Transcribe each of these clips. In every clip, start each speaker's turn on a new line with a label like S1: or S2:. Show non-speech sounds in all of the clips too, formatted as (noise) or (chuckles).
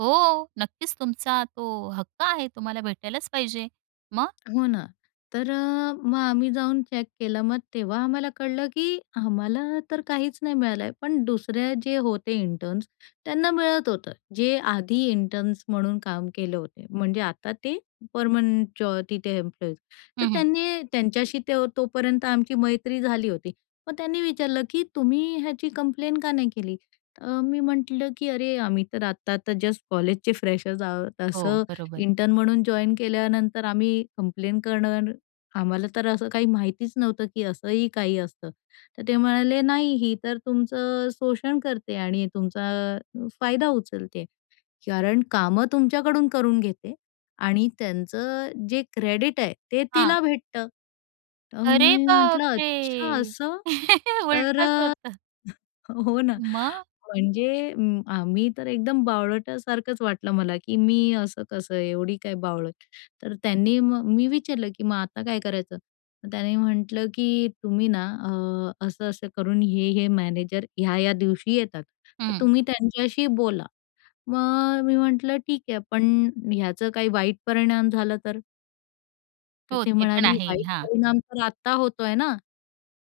S1: हो, नक्कीच तुमचा तो हक्क आहे. तुम्हाला भेटायलाच पाहिजे. मग?
S2: हो ना. तर अ, मग आम्ही जाऊन चेक केलं मग तेव्हा आम्हाला कळलं की आम्हाला तर काहीच नाही मिळालं आहे पण दुसऱ्या जे होते इंटर्न्स त्यांना मिळत होतं. जे आधी इंटर्न्स म्हणून काम केले होते म्हणजे आता ते परमनंटच तिथे एम्प्लॉईज. तर
S1: हं, हं.
S2: त्यांनी त्यांच्याशी ते तोपर्यंत आमची मैत्री झाली होती. मग त्यांनी विचारलं की "तुम्ही ह्याची कंप्लेन का नाही केली?" अ, मी म्हटलं की "अरे, आम्ही तर आता तर जस्ट कॉलेजचे फ्रेशर आहोत.
S1: हो,
S2: असं
S1: बरोबर.
S2: इंटर्न म्हणून जॉइन केल्यानंतर आम्ही कंप्लेन करणार, आम्हाला तर असं काही माहितीच नव्हतं की असंही काही असतं." तर ते म्हणाले, "नाही ही तर तुमचं अ, शोषण करते आणि तुमचा फायदा उचलते कारण कामं तुमच्याकडून करून घेते आणि त्यांचं जे क्रेडिट आहे ते
S1: हां.
S2: तिला भेटतं." तर
S1: अरे
S2: मी म्हटलं, "अच्छा
S1: बापरे!
S2: असं, तर"
S1: उलटच
S2: अ,
S1: होतं.
S2: (chuckles) हो ना.
S1: मग?
S2: म्हणजे अ, आम्ही तर एकदम बावळटासारखंच वाटलं मला की "मी असं कसं आहे एवढी काय बावळट?" तर त्यांनी मग मी विचारलं की "मग आता काय करायचं?" त्यांनी म्हटलं की "तुम्ही ना अ, असं-असं करून हे-हे मॅनेजर या-या दिवशी येतात, तर
S1: हं.
S2: तुम्ही त्यांच्याशी बोला." मग अ, मी म्हटलं "ठीक आहे, पण ह्याचं काही वाईट परिणाम झाला तर?" तर
S1: हो,
S2: ते
S1: ते पण
S2: म्हणाले,
S1: आहे.
S2: "वाईट
S1: हां.
S2: परिणाम तर आत्ता होतोय ना?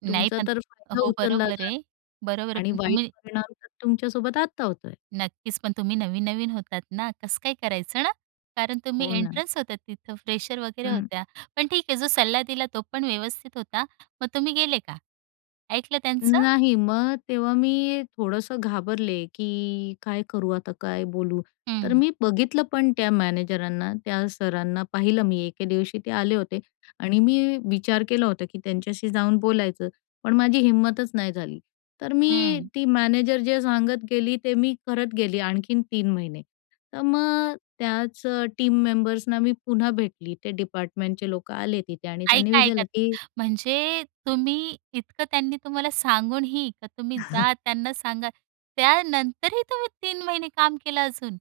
S1: नाही
S2: तुमचा
S1: पण
S2: तर फायदा
S1: हो
S2: उचलला
S1: बरोबर
S2: जात
S1: आहे. बरोबर आहे,
S2: आहे आणि
S1: पण
S2: वाईट
S1: तुम्ही
S2: परिणाम तुमच्यासोबत आत्ता होतोय."
S1: नक्कीच. पण तुम्ही नवीन-नवीन होतात ना कसं काय करायचं ना कारण तुम्ही
S2: हो ना.
S1: इंटर्न्स होता, तिथं फ्रेशर वगैरे
S2: हं.
S1: होत्या. पण ठीक आहे जो सल्ला दिला तो पण व्यवस्थित होता. मग तुम्ही गेले का ऐकलं त्यांचं?
S2: नाही. मग तेव्हा मी थोडंसं घाबरले की काय करू आता काय बोलू? तर
S1: हं.
S2: मी बघितलं पण त्या मॅनेजरांना त्या सरांना पाहिलं मी एके दिवशी ते आले होते आणि मी विचार केला होता की त्यांच्याशी जाऊन बोलायचं, पण माझी हिंमतच नाही झाली. तर मी
S1: हं.
S2: ती मॅनेजर जे सांगत गेली ते मी करत गेली आणखीन 3 महिने तर मग अ, त्याच टीम मेंबर्सना मी पुन्हा भेटली. ते डिपार्टमेंटचे लोक आले तिथे आणि त्यांनी
S1: ऐका, ऐका
S2: विचारलं,
S1: त
S2: की
S1: म्हणजे तुम्ही इतकं त्यांनी तुम्हाला सांगूनही, की तुम्ही जा,
S2: (chuckles)
S1: त्यांना सांगा. त्यानंतरही तुम्ही 3 महिने काम केलं अजून?